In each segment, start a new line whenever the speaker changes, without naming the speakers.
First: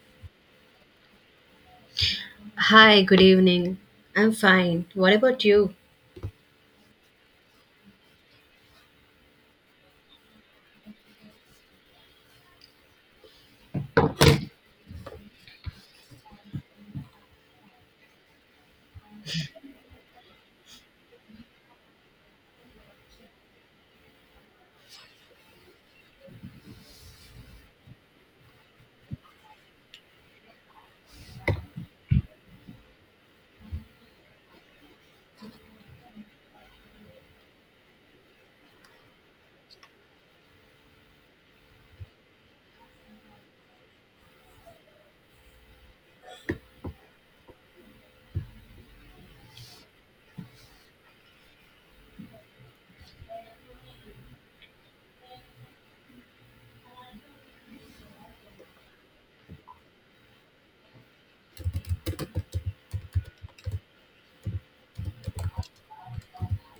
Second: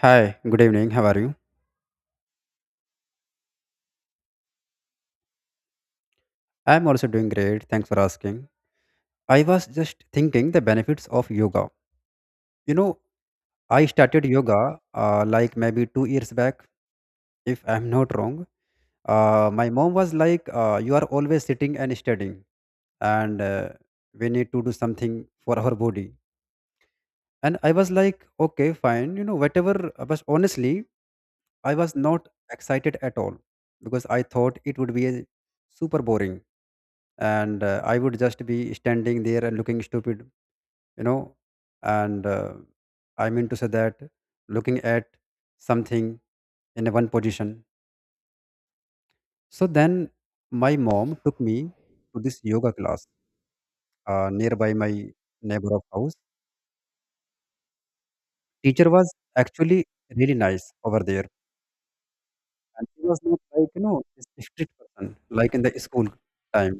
Hi, good evening. How are you?
Hi, good evening. I'm fine. What about you?
I'm also doing great. Thanks for asking. I was just thinking the benefits of yoga. You know, I started yoga like maybe 2 years back, if I'm not wrong. My mom was like, "You are always sitting and studying, and we need to do something for our body." And I was like, "Okay, fine. You know, whatever." But honestly, I was not excited at all, because I thought it would be a super boring, and I would just be standing there and looking stupid. you know and I mean to say that, looking at something in a one position. So then my mom took me to this yoga class nearby my neighbor of house. Teacher was actually really nice over there, and she was not like, this strict person like in the school time.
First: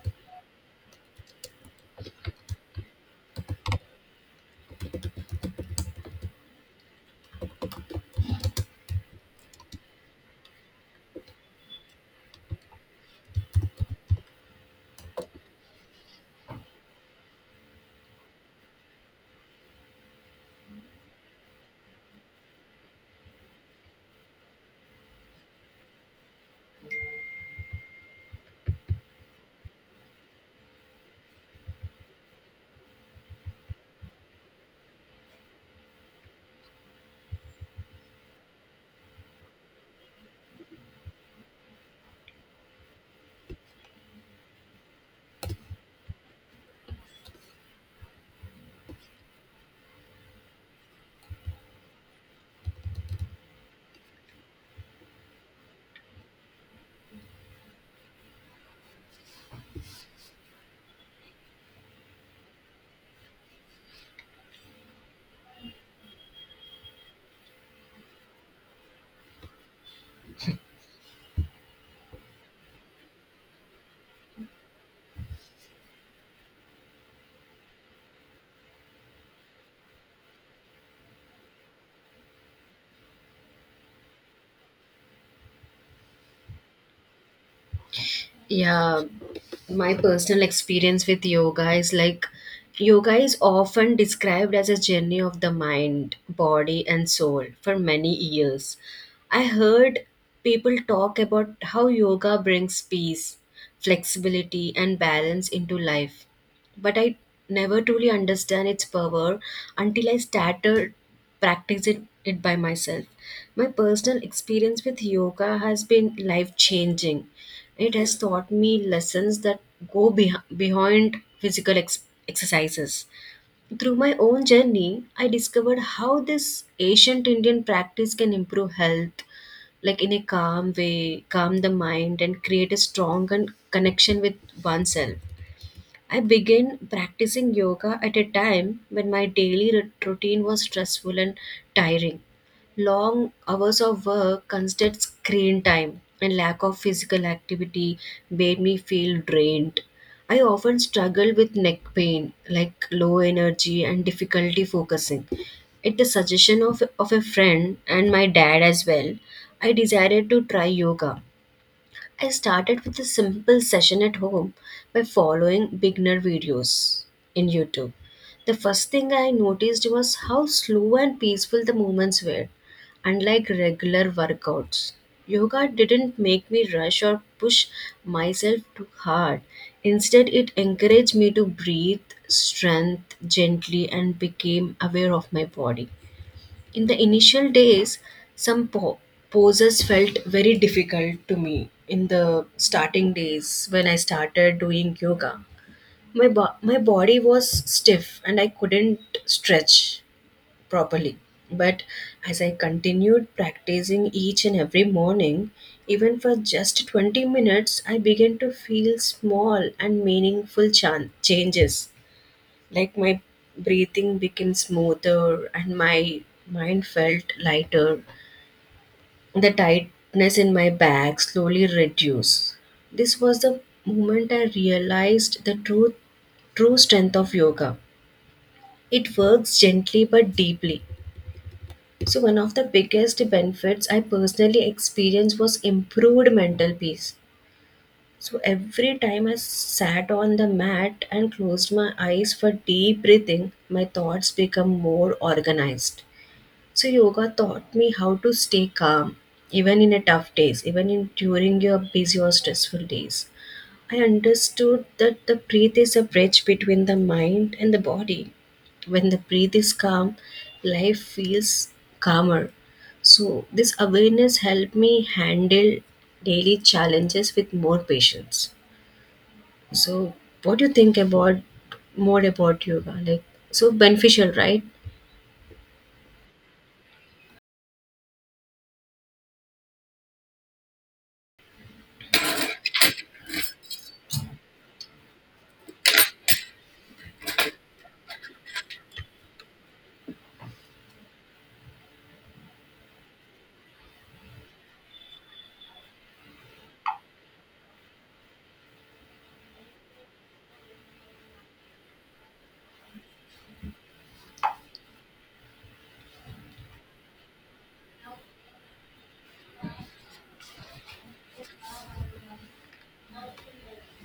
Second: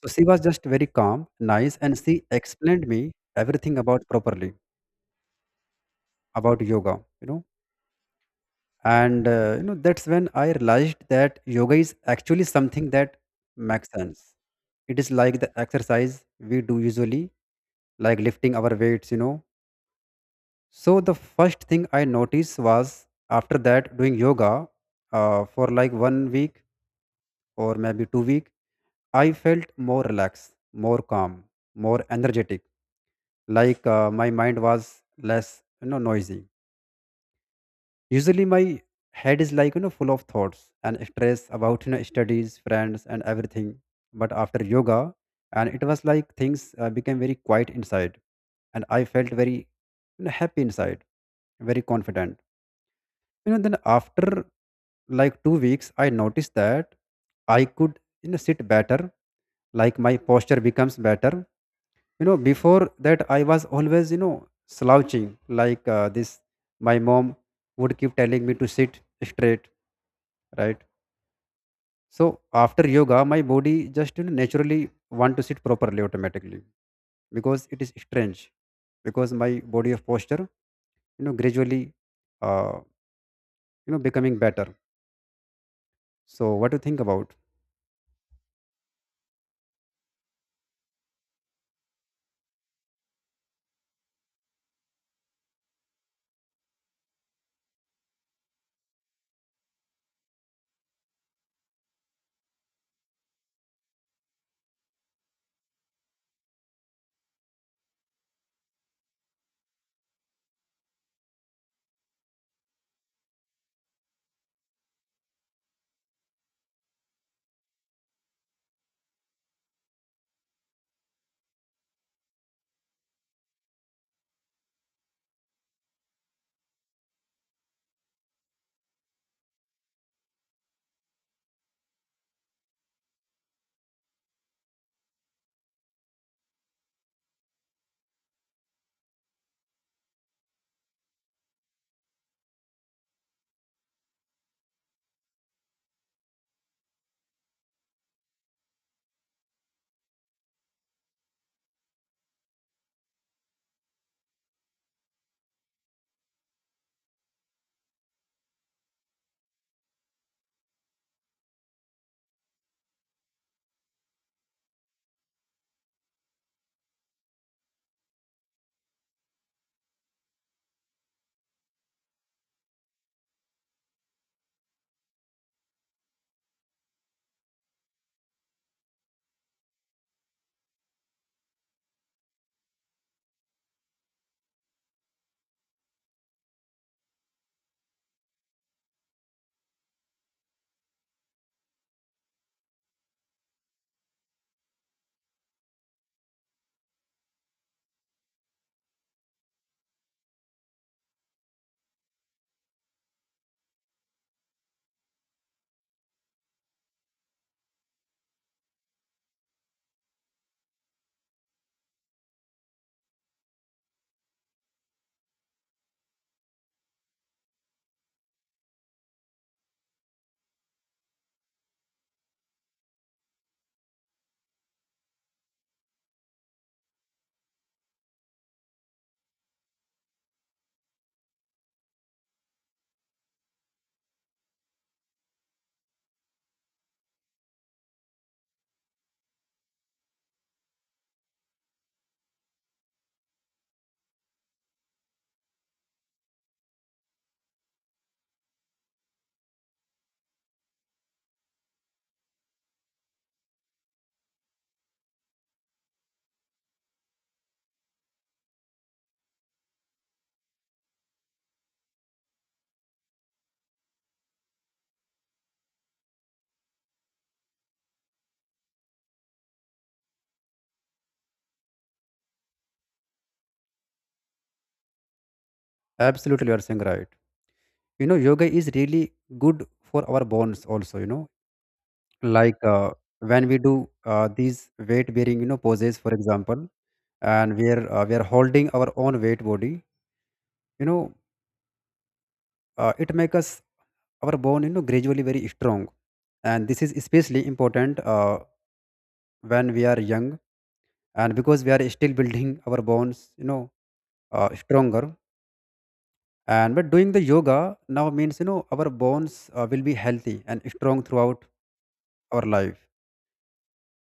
So she was just very calm, nice, and she explained me everything about properly about yoga. you know and that's when I realized that yoga is actually something that makes sense. It is like the exercise we do usually, like lifting our weights, you know. So the first thing I noticed was after that doing yoga for like one week or maybe 2 week, I felt more relaxed, more calm, more energetic. Like my mind was less, you know, noisy. Usually my head is like, you know, full of thoughts and stress about, you know, studies, friends and everything. But after yoga, and it was like things became very quiet inside, and I felt very, you know, happy inside, very confident. You know, then after like 2 weeks, I noticed that I could, you know, sit better, like my posture becomes better. Before that I was always, you know, slouching, like this. My mom would keep telling me to sit straight, right? So after yoga my body just, you know, naturally want to sit properly automatically, because it is strange, because my body of posture, you know, gradually, uh, you know, becoming better. So what do you think about?
Yeah, my personal experience with yoga is like yoga is often described as a journey of the mind, body, and soul for many years. I heard people talk about how yoga brings peace, flexibility, and balance into life, but I never truly understand its power until I started practicing it by myself. My personal experience with yoga has been life changing. It has taught me lessons that go behind physical exercises. Through my own journey, I discovered how this ancient Indian practice can improve health, like in a calm way, calm the mind, and create a strong connection with oneself. I began practicing yoga at a time when my daily routine was stressful and tiring. Long hours of work, constant screen time, and lack of physical activity made me feel drained. I often struggled with neck pain, like low energy and difficulty focusing. At the suggestion of a friend and my dad as well, I decided to try yoga. I started with a simple session at home by following beginner videos in YouTube. The first thing I noticed was how slow and peaceful the movements were, unlike regular workouts. Yoga didn't make me rush or push myself too hard. Instead, it encouraged me to breathe, strength gently, and became aware of my body. In the initial days, some poses felt very difficult to me in the starting days when I started doing yoga. My body was stiff and I couldn't stretch properly. But as I continued practicing each and every morning, even for just 20 minutes, I began to feel small and meaningful changes. Like my breathing became smoother and my mind felt lighter. The tightness in my bag slowly reduced. This was the moment I realized the true strength of yoga. It works gently but deeply. So, one of the biggest benefits I personally experienced was improved mental peace. So every time I sat on the mat and closed my eyes for deep breathing, my thoughts become more organized. So yoga taught me how to stay calm even in a tough days, even in during your busy or stressful days. I understood that the breath is a bridge between the mind and the body. When the breath is calm, life feels calmer. So this awareness helped me handle daily challenges with more patience. So, what do you think about more about yoga? Like, so beneficial, right?
Absolutely, you are saying right. You know, yoga is really good for our bones also, you know. Like when we do these weight bearing, you know, poses, for example. And we are holding our own weight body, you know. It makes us our bone, you know, gradually very strong. And this is especially important when we are young, and because we are still building our bones, you know, stronger. And but doing the yoga now means, you know, our bones will be healthy and strong throughout our life.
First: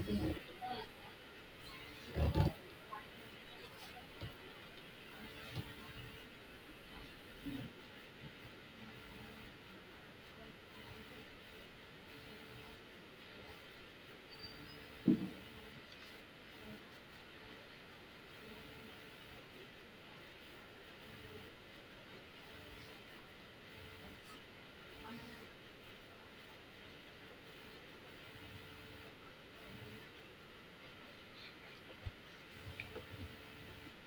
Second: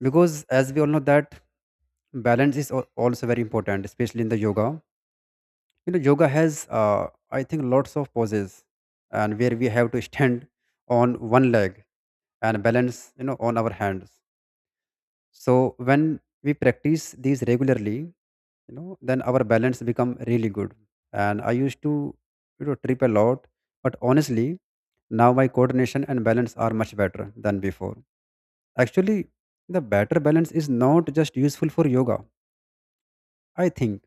Because as we all know that balance is also very important, especially in the yoga. You know, yoga has I think lots of poses, and where we have to stand on one leg, and balance, you know, on our hands. So when we practice these regularly, you know, then our balance become really good. And I used to, you know, trip a lot. But honestly, now my coordination and balance are much better than before. Actually, the better balance is not just useful for yoga, I think,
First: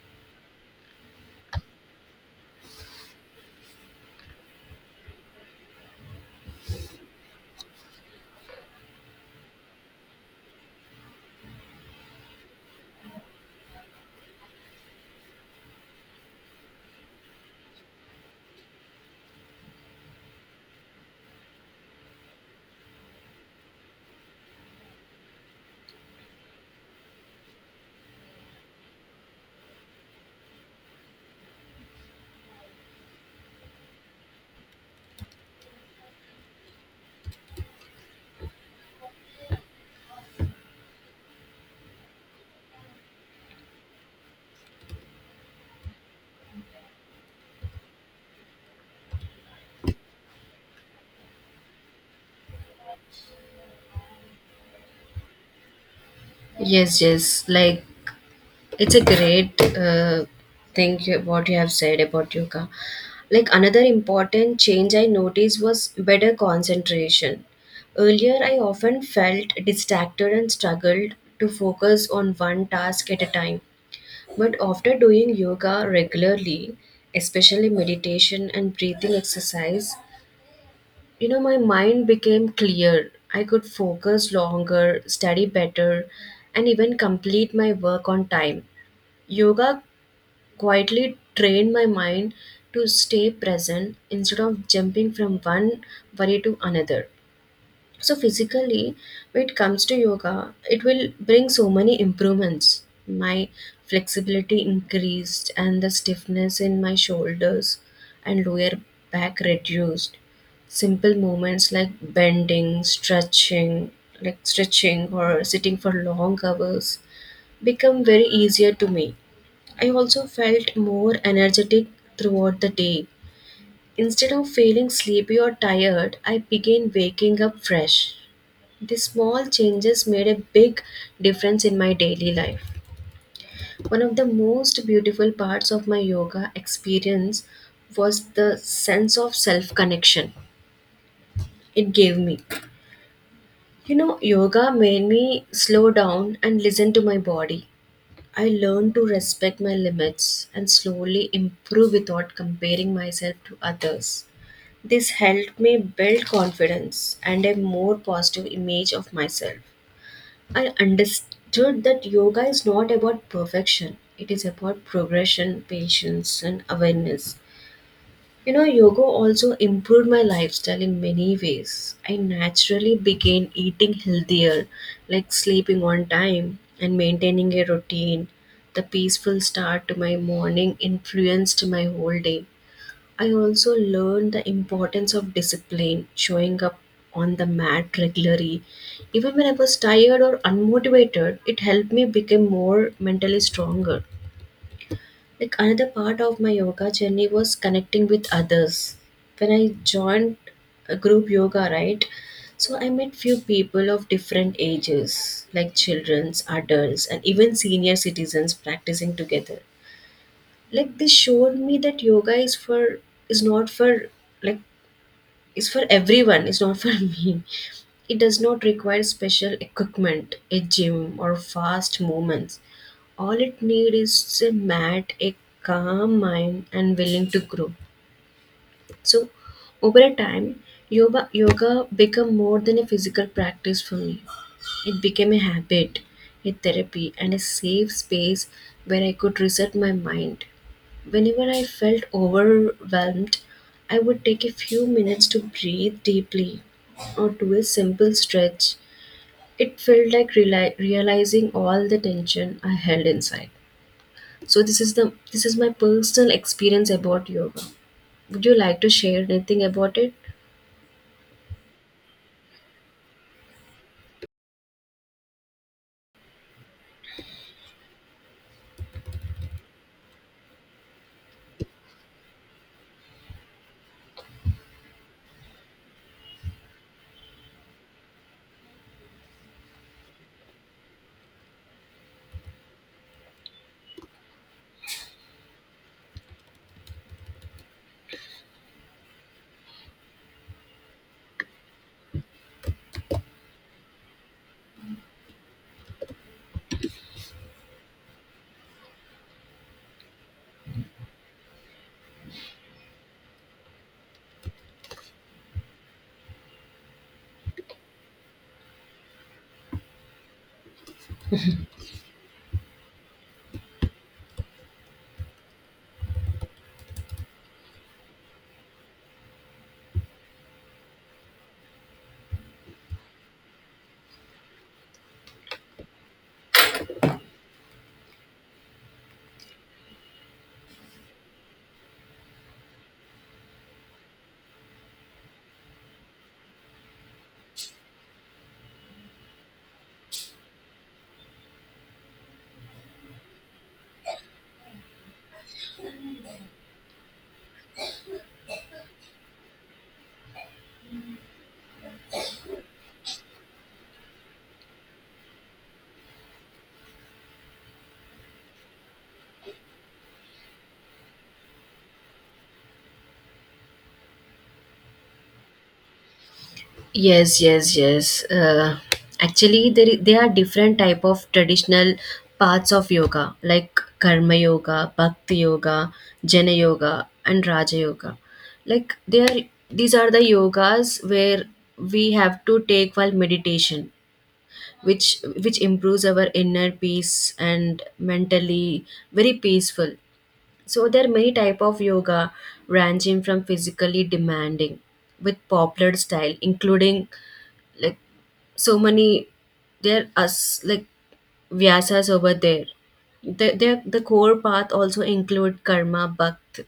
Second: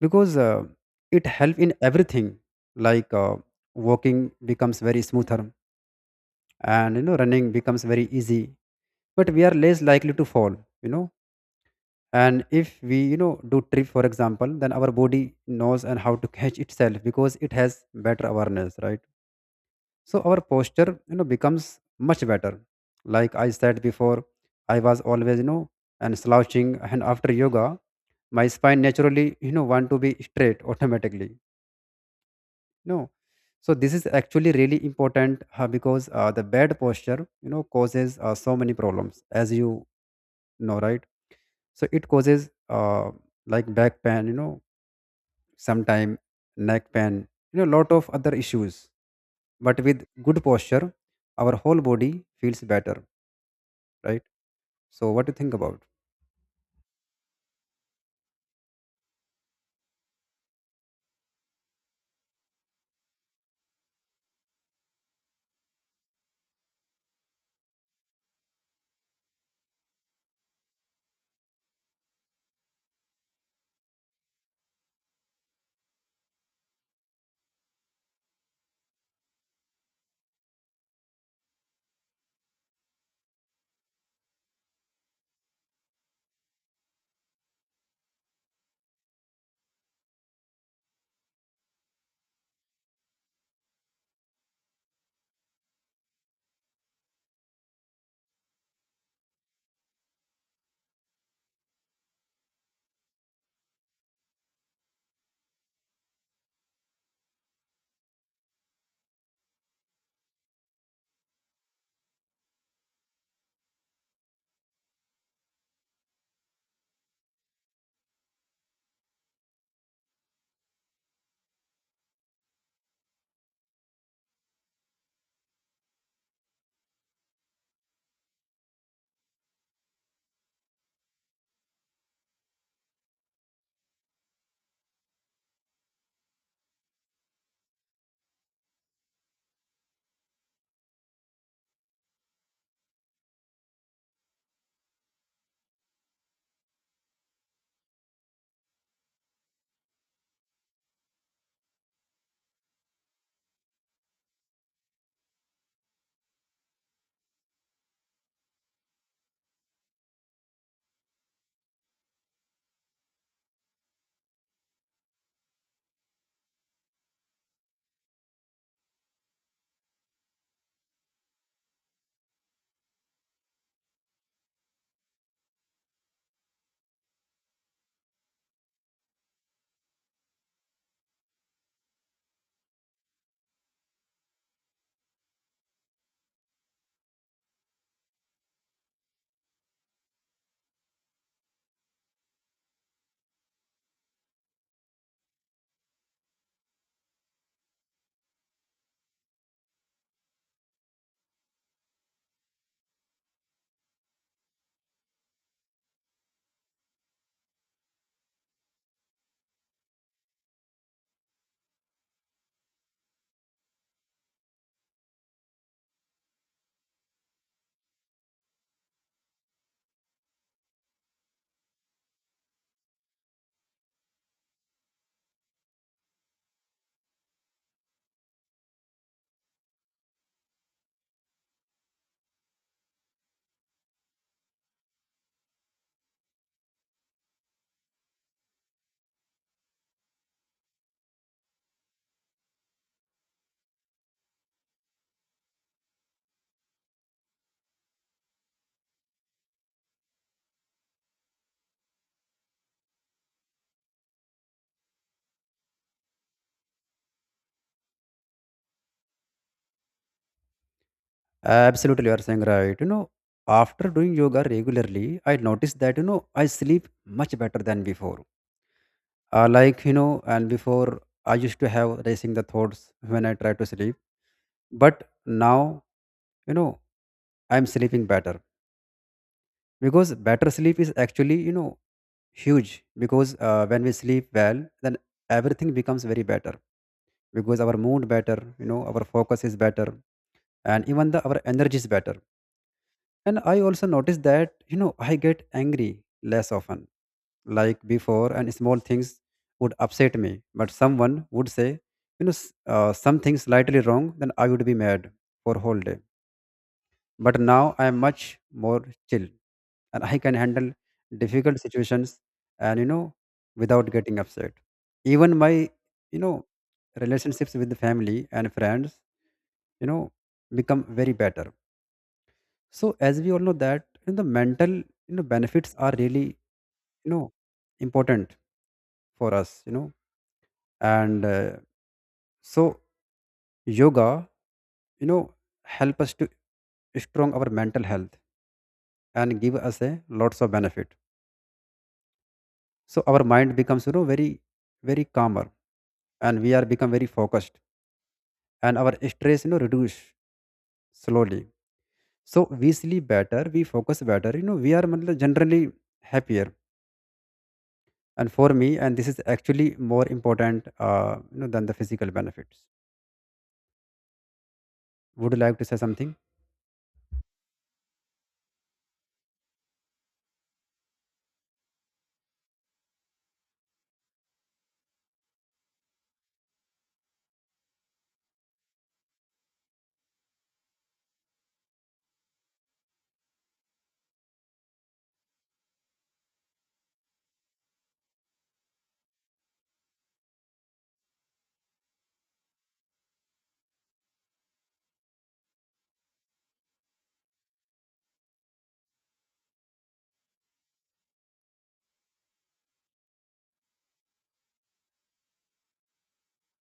because it helps in everything, like walking becomes very smoother, and, you know, running becomes very easy. But we are less likely to fall, you know. And if we, you know, do trip for example, then our body knows and how to catch itself, because it has better awareness, right? So our posture, you know, becomes much better. Like I said before, I was always, you know, and slouching, and after yoga, my spine naturally, you know, want to be straight automatically. No. So this is actually really important because the bad posture, you know, causes so many problems, as you know, right? So it causes like back pain, you know, sometime neck pain, you know, lot of other issues. But with good posture, our whole body feels better, right? So what do you think about?
Yes, yes. Like, it's a great thing, what you have said about yoga. Like, another important change I noticed was better concentration. Earlier, I often felt distracted and struggled to focus on one task at a time. But after doing yoga regularly, especially meditation and breathing exercise, my mind became clear. I could focus longer, study better, and even complete my work on time. Yoga quietly trained my mind to stay present instead of jumping from one worry to another. So physically, when it comes to yoga, it will bring so many improvements. My flexibility increased and the stiffness in my shoulders and lower back reduced. Simple movements like bending, stretching, like stretching or sitting for long hours become very easier to me. I also felt more energetic throughout the day. Instead of feeling sleepy or tired, I began waking up fresh. The small changes made a big difference in my daily life. One of the most beautiful parts of my yoga experience was the sense of self connection it gave me. You know, yoga made me slow down and listen to my body. I learned to respect my limits and slowly improve without comparing myself to others. This helped me build confidence and a more positive image of myself. I understood that yoga is not about perfection. It is about progression, patience, and awareness. You know, yoga also improved my lifestyle in many ways. I naturally began eating healthier, like sleeping on time and maintaining a routine. The peaceful start to my morning influenced my whole day. I also learned the importance of discipline, showing up on the mat regularly. Even when I was tired or unmotivated, it helped me become more mentally stronger. Like another part of my yoga journey was connecting with others. When I joined a group yoga, right? So I met few people of different ages, like childrens, adults, and even senior citizens practicing together. Like this showed me that yoga is not for like is for everyone. It's not for me. It does not require special equipment, a gym or fast movements. All it needs is a mat, a calm mind, and willing to grow. So over a time, yoga become more than a physical practice for me. It became a habit, a therapy, and a safe space where I could reset my mind. Whenever I felt overwhelmed, I would take a few minutes to breathe deeply or do a simple stretch. It felt like realizing all the tension I held inside. So this is my personal experience about yoga. Would you like to share anything about it?
Absolutely, you are saying right. You know, after doing yoga regularly, I noticed that, you know, I sleep much better than before, like, you know. And before I used to have racing the thoughts when I try to sleep. But now, you know, I'm sleeping better. Because better sleep is actually, you know, huge, because when we sleep well then everything becomes very better, because our mood better, you know, our focus is better, and even the our energy is better. And I also noticed that, you know, I get angry less often like before. And small things would upset me, but someone would say, something slightly wrong, then I would be mad for whole day. But now I am much more chill, and I can handle difficult situations, and, you know, without getting upset. Even my, you know, relationships with the family and friends, you know, become very better. So as we all know that, you know, the mental, you know, benefits are really, you know, important for us, you know. And so yoga, you know, help us to strong our mental health, and give us a lots of benefit. So our mind becomes, you know, very very calmer, and we are become very focused, and our stress, you know, reduce slowly. So we sleep better, we focus better, you know, we are matlab, generally happier. And for me, and this is actually more important you know, than the physical benefits. Would you like to say something?
Yes, yes, yes. Actually, there are different type of traditional parts of yoga, like karma yoga, bhakti yoga, jnana yoga, and raja yoga. Like they are, these are the yogas where we have to take while meditation, which improves our inner peace and mentally very peaceful. So there are many type of yoga, ranging from physically demanding with popular style, including like so many there are like vyasas over there. The core path also include karma bhakt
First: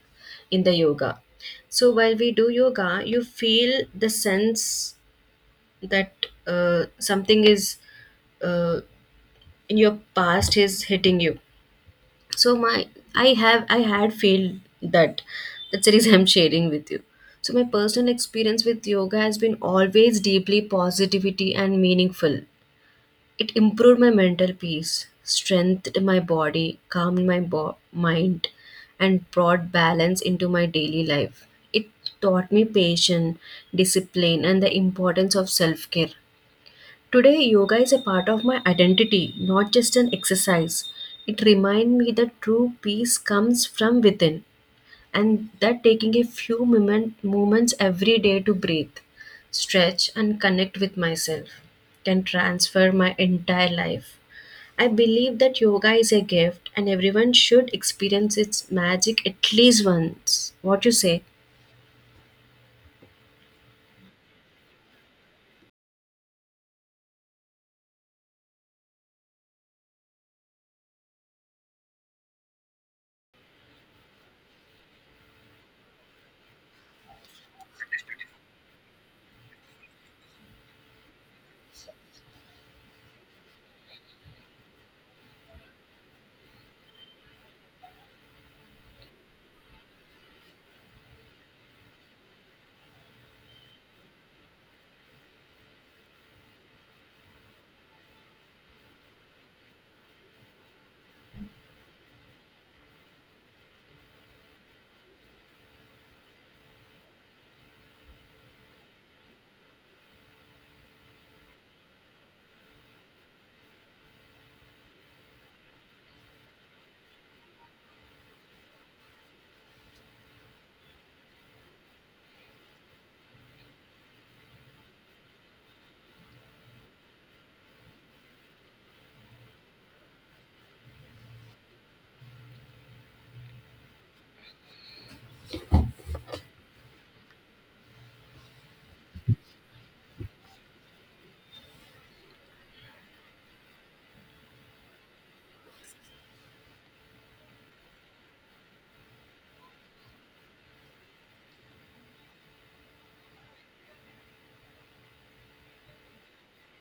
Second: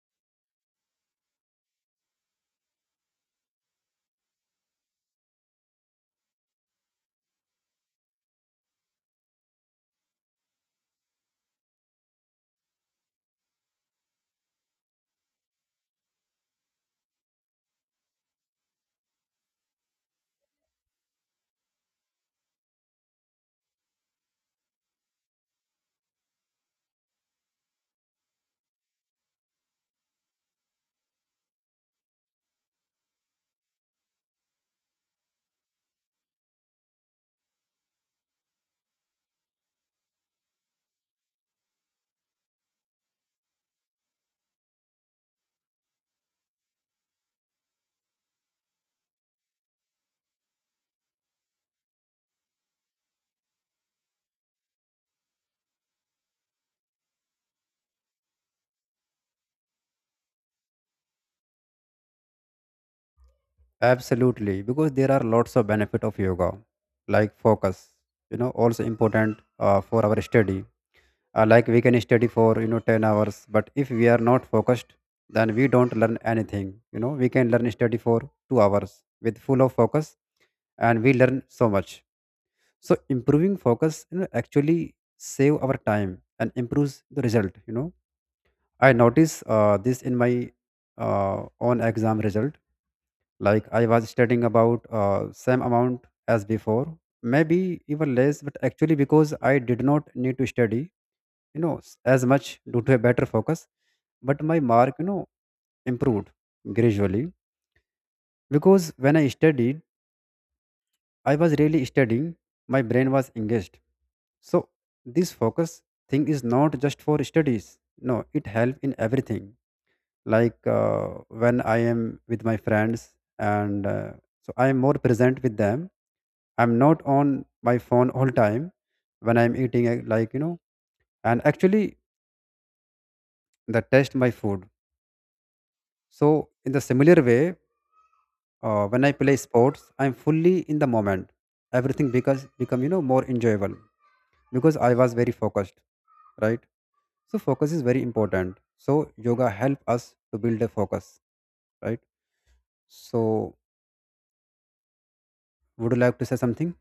in the yoga. So while we do yoga you feel the sense that something is uh, in your past is hitting you. So my I had feel that. That's the reason I'm sharing with you. So my personal experience with yoga has been always deeply positivity and meaningful. It improved my mental peace, strengthened my body, calmed my mind, and brought balance into my daily life. It taught me patience, discipline, and the importance of self care. Today, yoga is a part of my identity, not just an exercise. It reminds me that true peace comes from within and that taking a few moments every day to breathe, stretch, and connect with myself can transfer my entire life. I believe that yoga is a gift and everyone should experience its magic at least once. What you say?
Absolutely, because there are lots of benefit of yoga, like focus. You know, also important for our study. Like we can study for, you know, 10 hours, but if we are not focused, then we don't learn anything. You know, we can learn study for 2 hours with full of focus, and we learn so much. So improving focus, you know, actually save our time and improves the result. You know, I notice this in my own exam result, like I was studying about same amount as before, maybe even less, but actually because I did not need to study, as much due to a better focus. But my mark, you know, improved gradually, because when I studied, I was really studying, my brain was engaged. So this focus thing is not just for studies. No, it help in everything, like when I am with my friends, and so I am more present with them. I'm not on my phone all time when I'm eating, like, you know, and actually the taste my food. So in the similar way, when I play sports, I'm fully in the moment, everything because become, you know, more enjoyable, because I was very focused, right? So focus is very important. So yoga help us to build a focus, right? So would you like to say something?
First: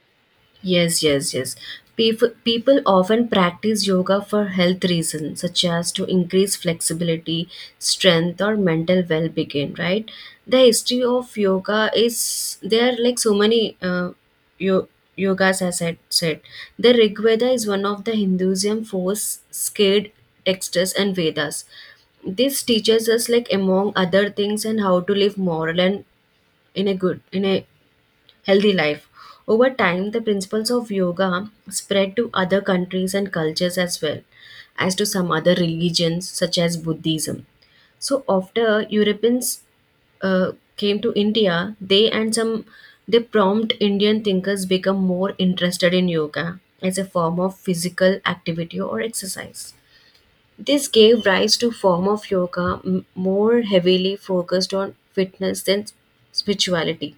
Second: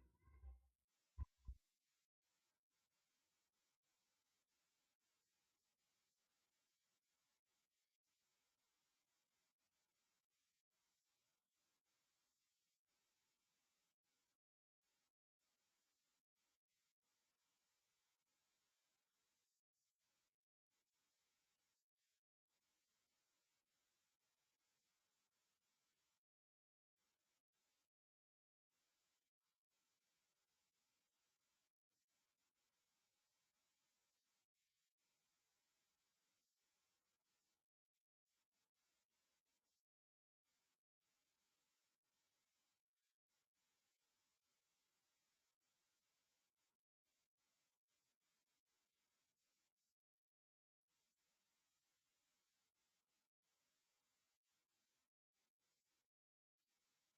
Yes, yes, yes. People often practice yoga for health reasons, such as to increase flexibility, strength, or mental well being, right? The history of yoga is there are like so many yo- yogas, as I said. The Rig Veda is one of the Hinduism four scared texts and Vedas. This teaches us, like among other things, and how to live moral and in a healthy life. Over time, the principles of yoga spread to other countries and cultures as well as to some other religions such as Buddhism. So after Europeans uh, came to India, they and some they prompt Indian thinkers become more interested in yoga as a form of physical activity or exercise. This gave rise to form of yoga more heavily focused on fitness than spirituality.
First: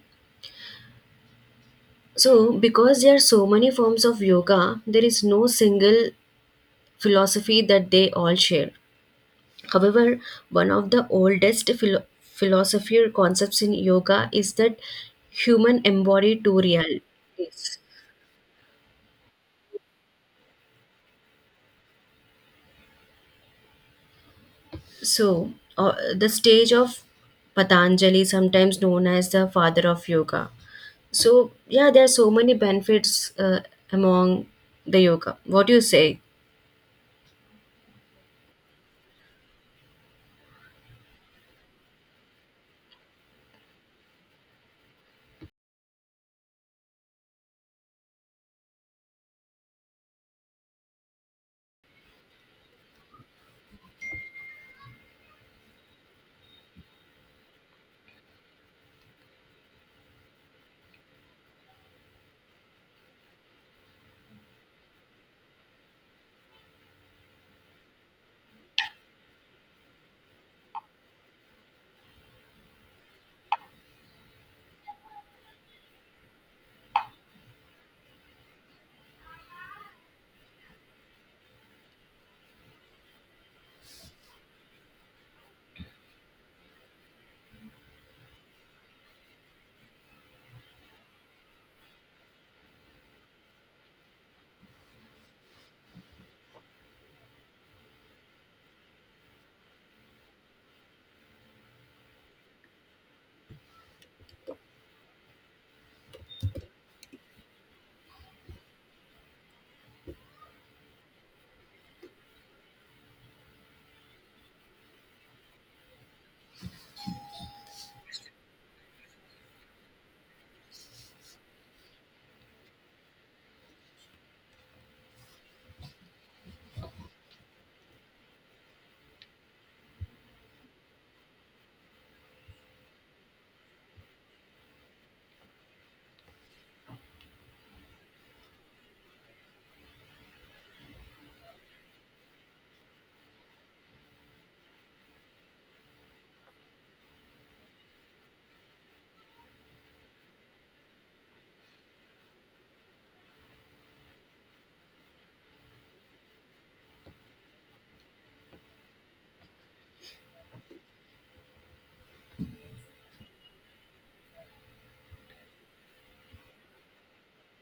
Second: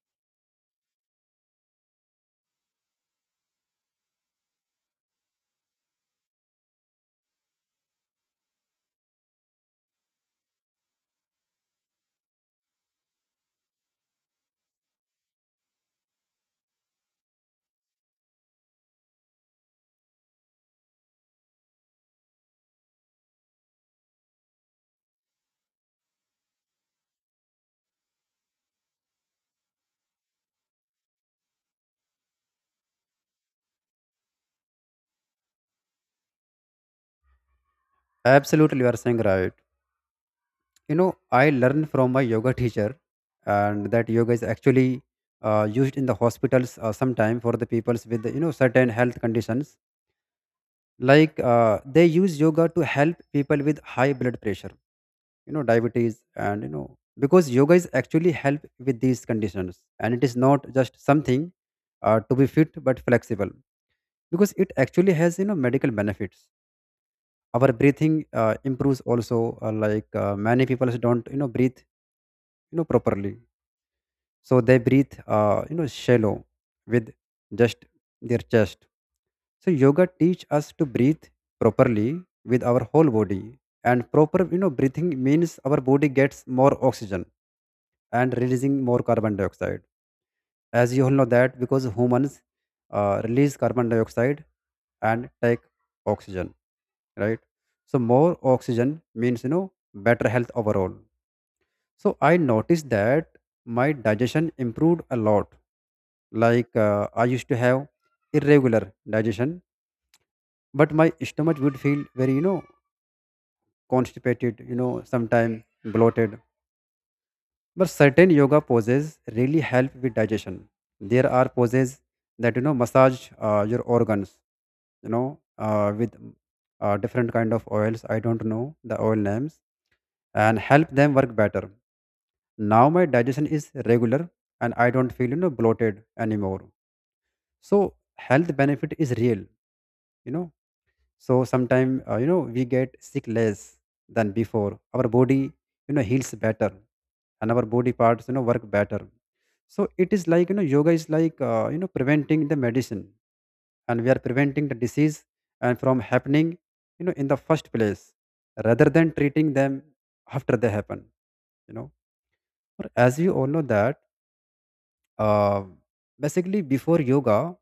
So, because there are so many forms of yoga, there is no single philosophy that they all share. However, one of the oldest philosophy or concepts in yoga is that human embody two realities. So, the stage of Patanjali, sometimes known as the father of yoga. So, yeah, there are so many benefits among the yoga. What do you say?
Absolutely, you are saying right. You know, I learned from my yoga teacher and that yoga is actually used in the hospitals, sometime for the peoples with, you know, certain health conditions. Like they use yoga to help people with high blood pressure, you know, diabetes, and, you know, because yoga is actually help with these conditions, and it is not just something to be fit but flexible, because it actually has, you know, medical benefits. Our breathing improves also, like many people don't, you know, breathe, you know, properly. So they breathe you know, shallow, with just their chest. So yoga teach us to breathe properly with our whole body. And proper, you know, breathing means our body gets more oxygen, and releasing more carbon dioxide. As you all know that, because humans release carbon dioxide and take oxygen, right? So more oxygen means, you know, better health overall. So I noticed that my digestion improved a lot. Like I used to have irregular digestion, but my stomach would feel very, you know, constipated, you know, sometimes bloated. But certain yoga poses really help with digestion. There are poses that, you know, massage your organs, with different kind of oils, I don't know the oil names, and help them work better. Now my digestion is regular, and I don't feel, you know, bloated anymore. So health benefit is real, you know. So sometimes you know, we get sick less than before. Our body, you know, heals better, and our body parts, you know, work better. So it is like, you know, yoga is like, you know, preventing the medicine, and we are preventing the disease and from happening, you know, in the first place, rather than treating them after they happen, you know. Or as we all know that uh, basically, before yoga,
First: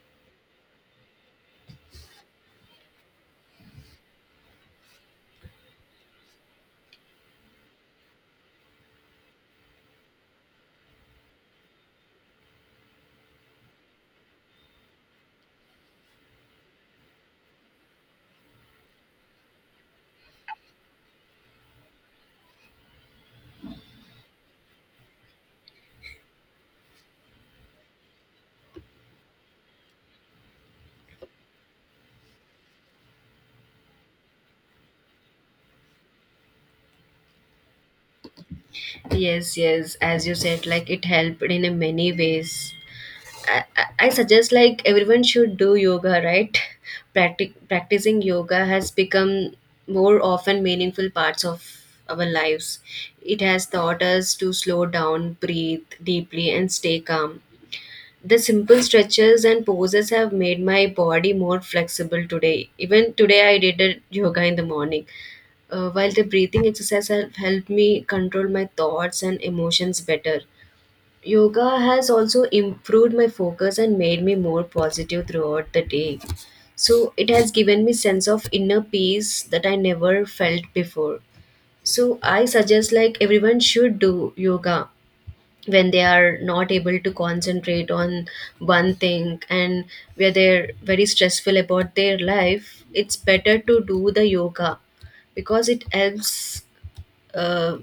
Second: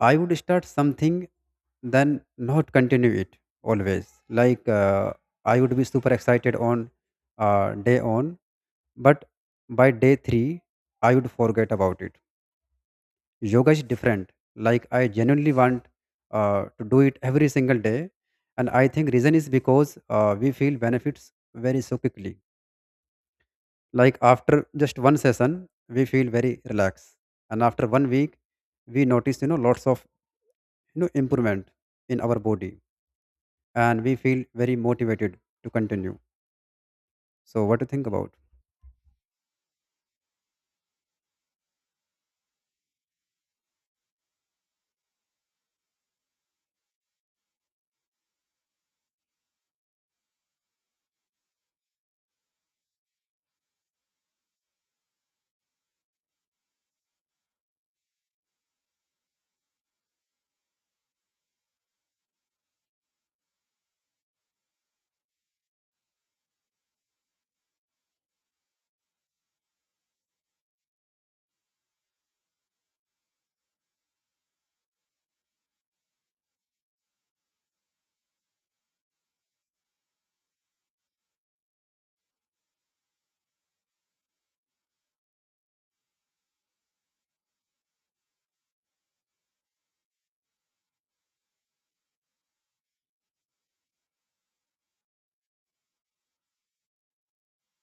I would start something, then not continue it always. Like I would be super excited on day on, but by day three, I would forget about it. Yoga is different. Like I genuinely want to do it every single day. And I think reason is because we feel benefits very so quickly. Like after just one session, we feel very relaxed, and after one week, we notice, you know, lots of, you know, improvement in our body, and we feel very motivated to continue. So, what do you think about?
Yes, yes, as you said, like it helped in a many ways. I suggest like everyone should do yoga, right? Practicing yoga has become more often meaningful parts of our lives. It has taught us to slow down, breathe deeply, and stay calm. The simple stretches and poses have made my body more flexible today. Even today, I did a yoga in the morning. While the breathing exercise have helped me control my thoughts and emotions better. Yoga has also improved my focus and made me more positive throughout the day. So it has given me sense of inner peace that I never felt before. So I suggest like everyone should do yoga when they are not able to concentrate on one thing and where they're very stressful about their life. It's better to do the yoga because it helps uh,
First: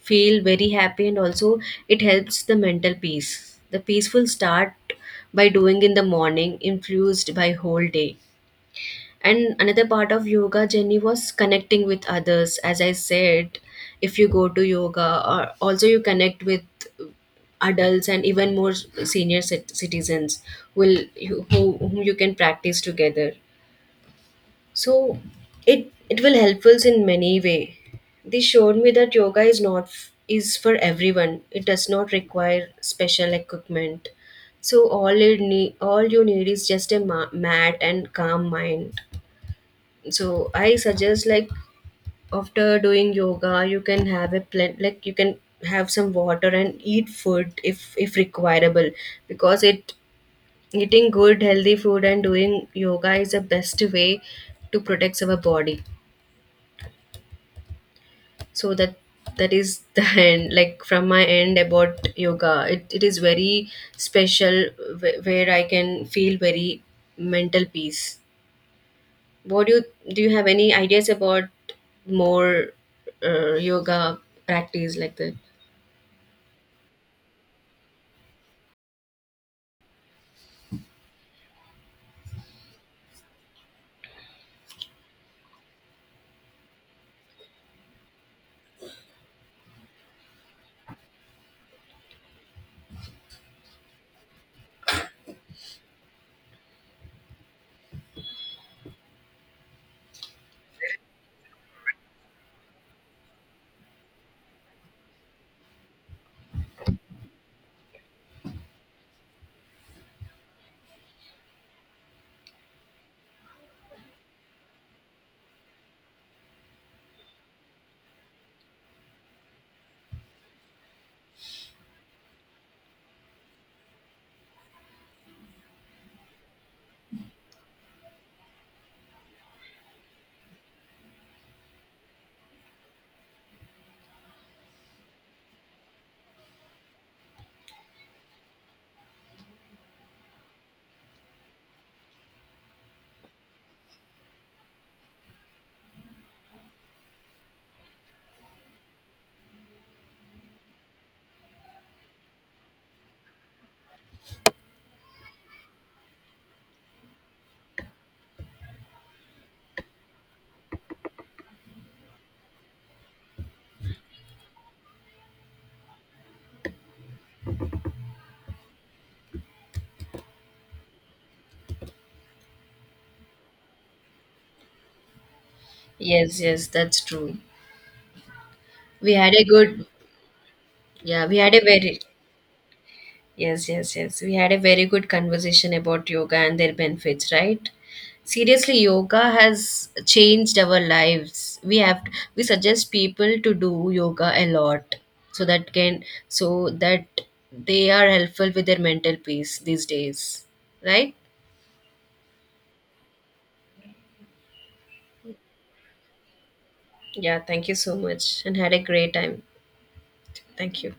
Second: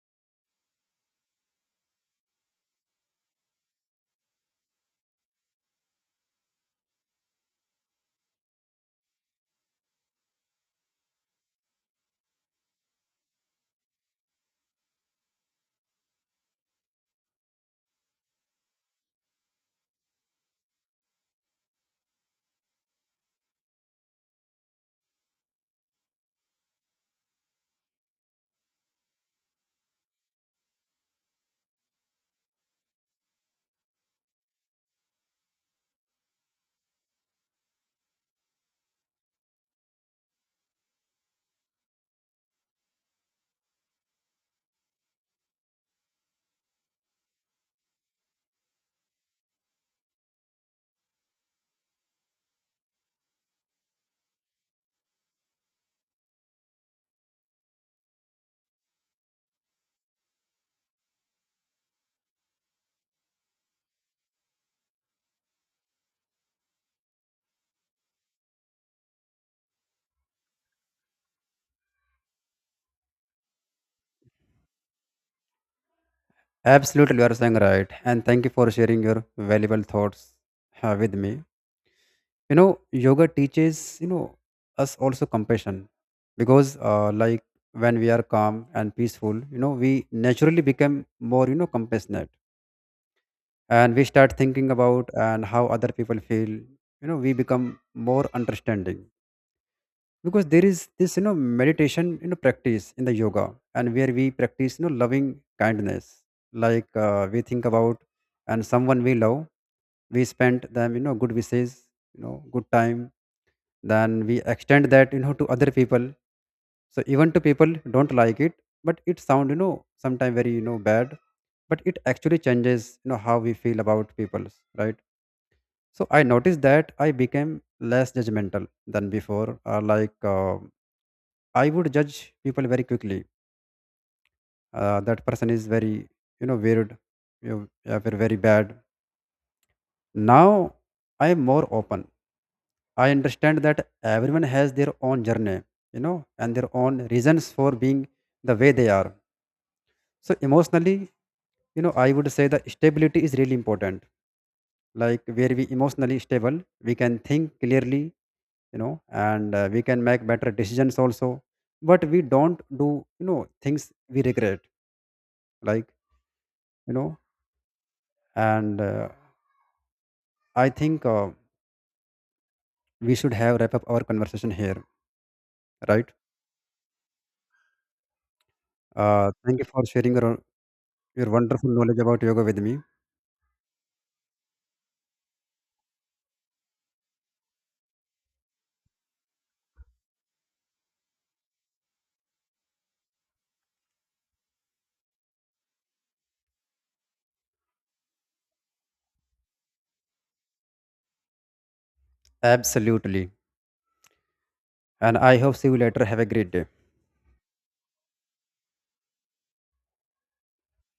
feel very happy, and also it helps the mental peace, the peaceful start by doing in the morning influenced by whole day. And another part of yoga journey was connecting with others, as I said. If you go to yoga or also you connect with adults and even more senior citizens will, whom you can practice together. So it will help us in many way. They showed me that yoga is not f- is for everyone. It does not require special equipment. So all you need is just a mat and calm mind. So I suggest like after doing yoga you can have a plant, like you can have some water and eat food if requireable, because it eating good healthy food and doing yoga is the best way to protect our body. So that is the end, like from my end about yoga. It is very special, where I can feel very mental peace. What do you do you have any ideas about more yoga practice like that?
Absolutely, you are saying right. And thank you for sharing your valuable thoughts with me. You know, yoga teaches, you know, us also compassion, because, like, when we are calm and peaceful, you know, we naturally become more, you know, compassionate, and we start thinking about and how other people feel. You know, we become more understanding, because there is this, you know, meditation, you know, practice in the yoga, and where we practice, you know, loving kindness. Like we think about and someone we love, we spend them, you know, good wishes, you know, good time, then we extend that, you know, to other people. So even to people who don't like it, but it sound, you know, sometimes very, you know, bad, but it actually changes, you know, how we feel about people, right? So I noticed that I became less judgmental than before, like, I would judge people very quickly. That person is very, you know, weird. You are very bad. Now I am more open. I understand that everyone has their own journey, you know, and their own reasons for being the way they are. So emotionally, you know, I would say the stability is really important. Like where we emotionally stable, we can think clearly, you know, and we can make better decisions also. But we don't do, you know, things we regret. Like, you know and I think we should have wrap up our conversation here, right?
Yes, yes, that's true. We
uh,
had a
thank you for
good.
sharing your,
Yeah,
your
we had a
wonderful
very.
knowledge about yoga with me.
Yes, yes, yes. We had a very good conversation about yoga and their benefits, right? Seriously, yoga has changed our lives. We suggest people to do yoga a lot, so that can so that they are helpful with their mental peace these days, right?
Absolutely, and I hope see you later, have a great day.
Yeah, thank you so much and had a great time. Thank you.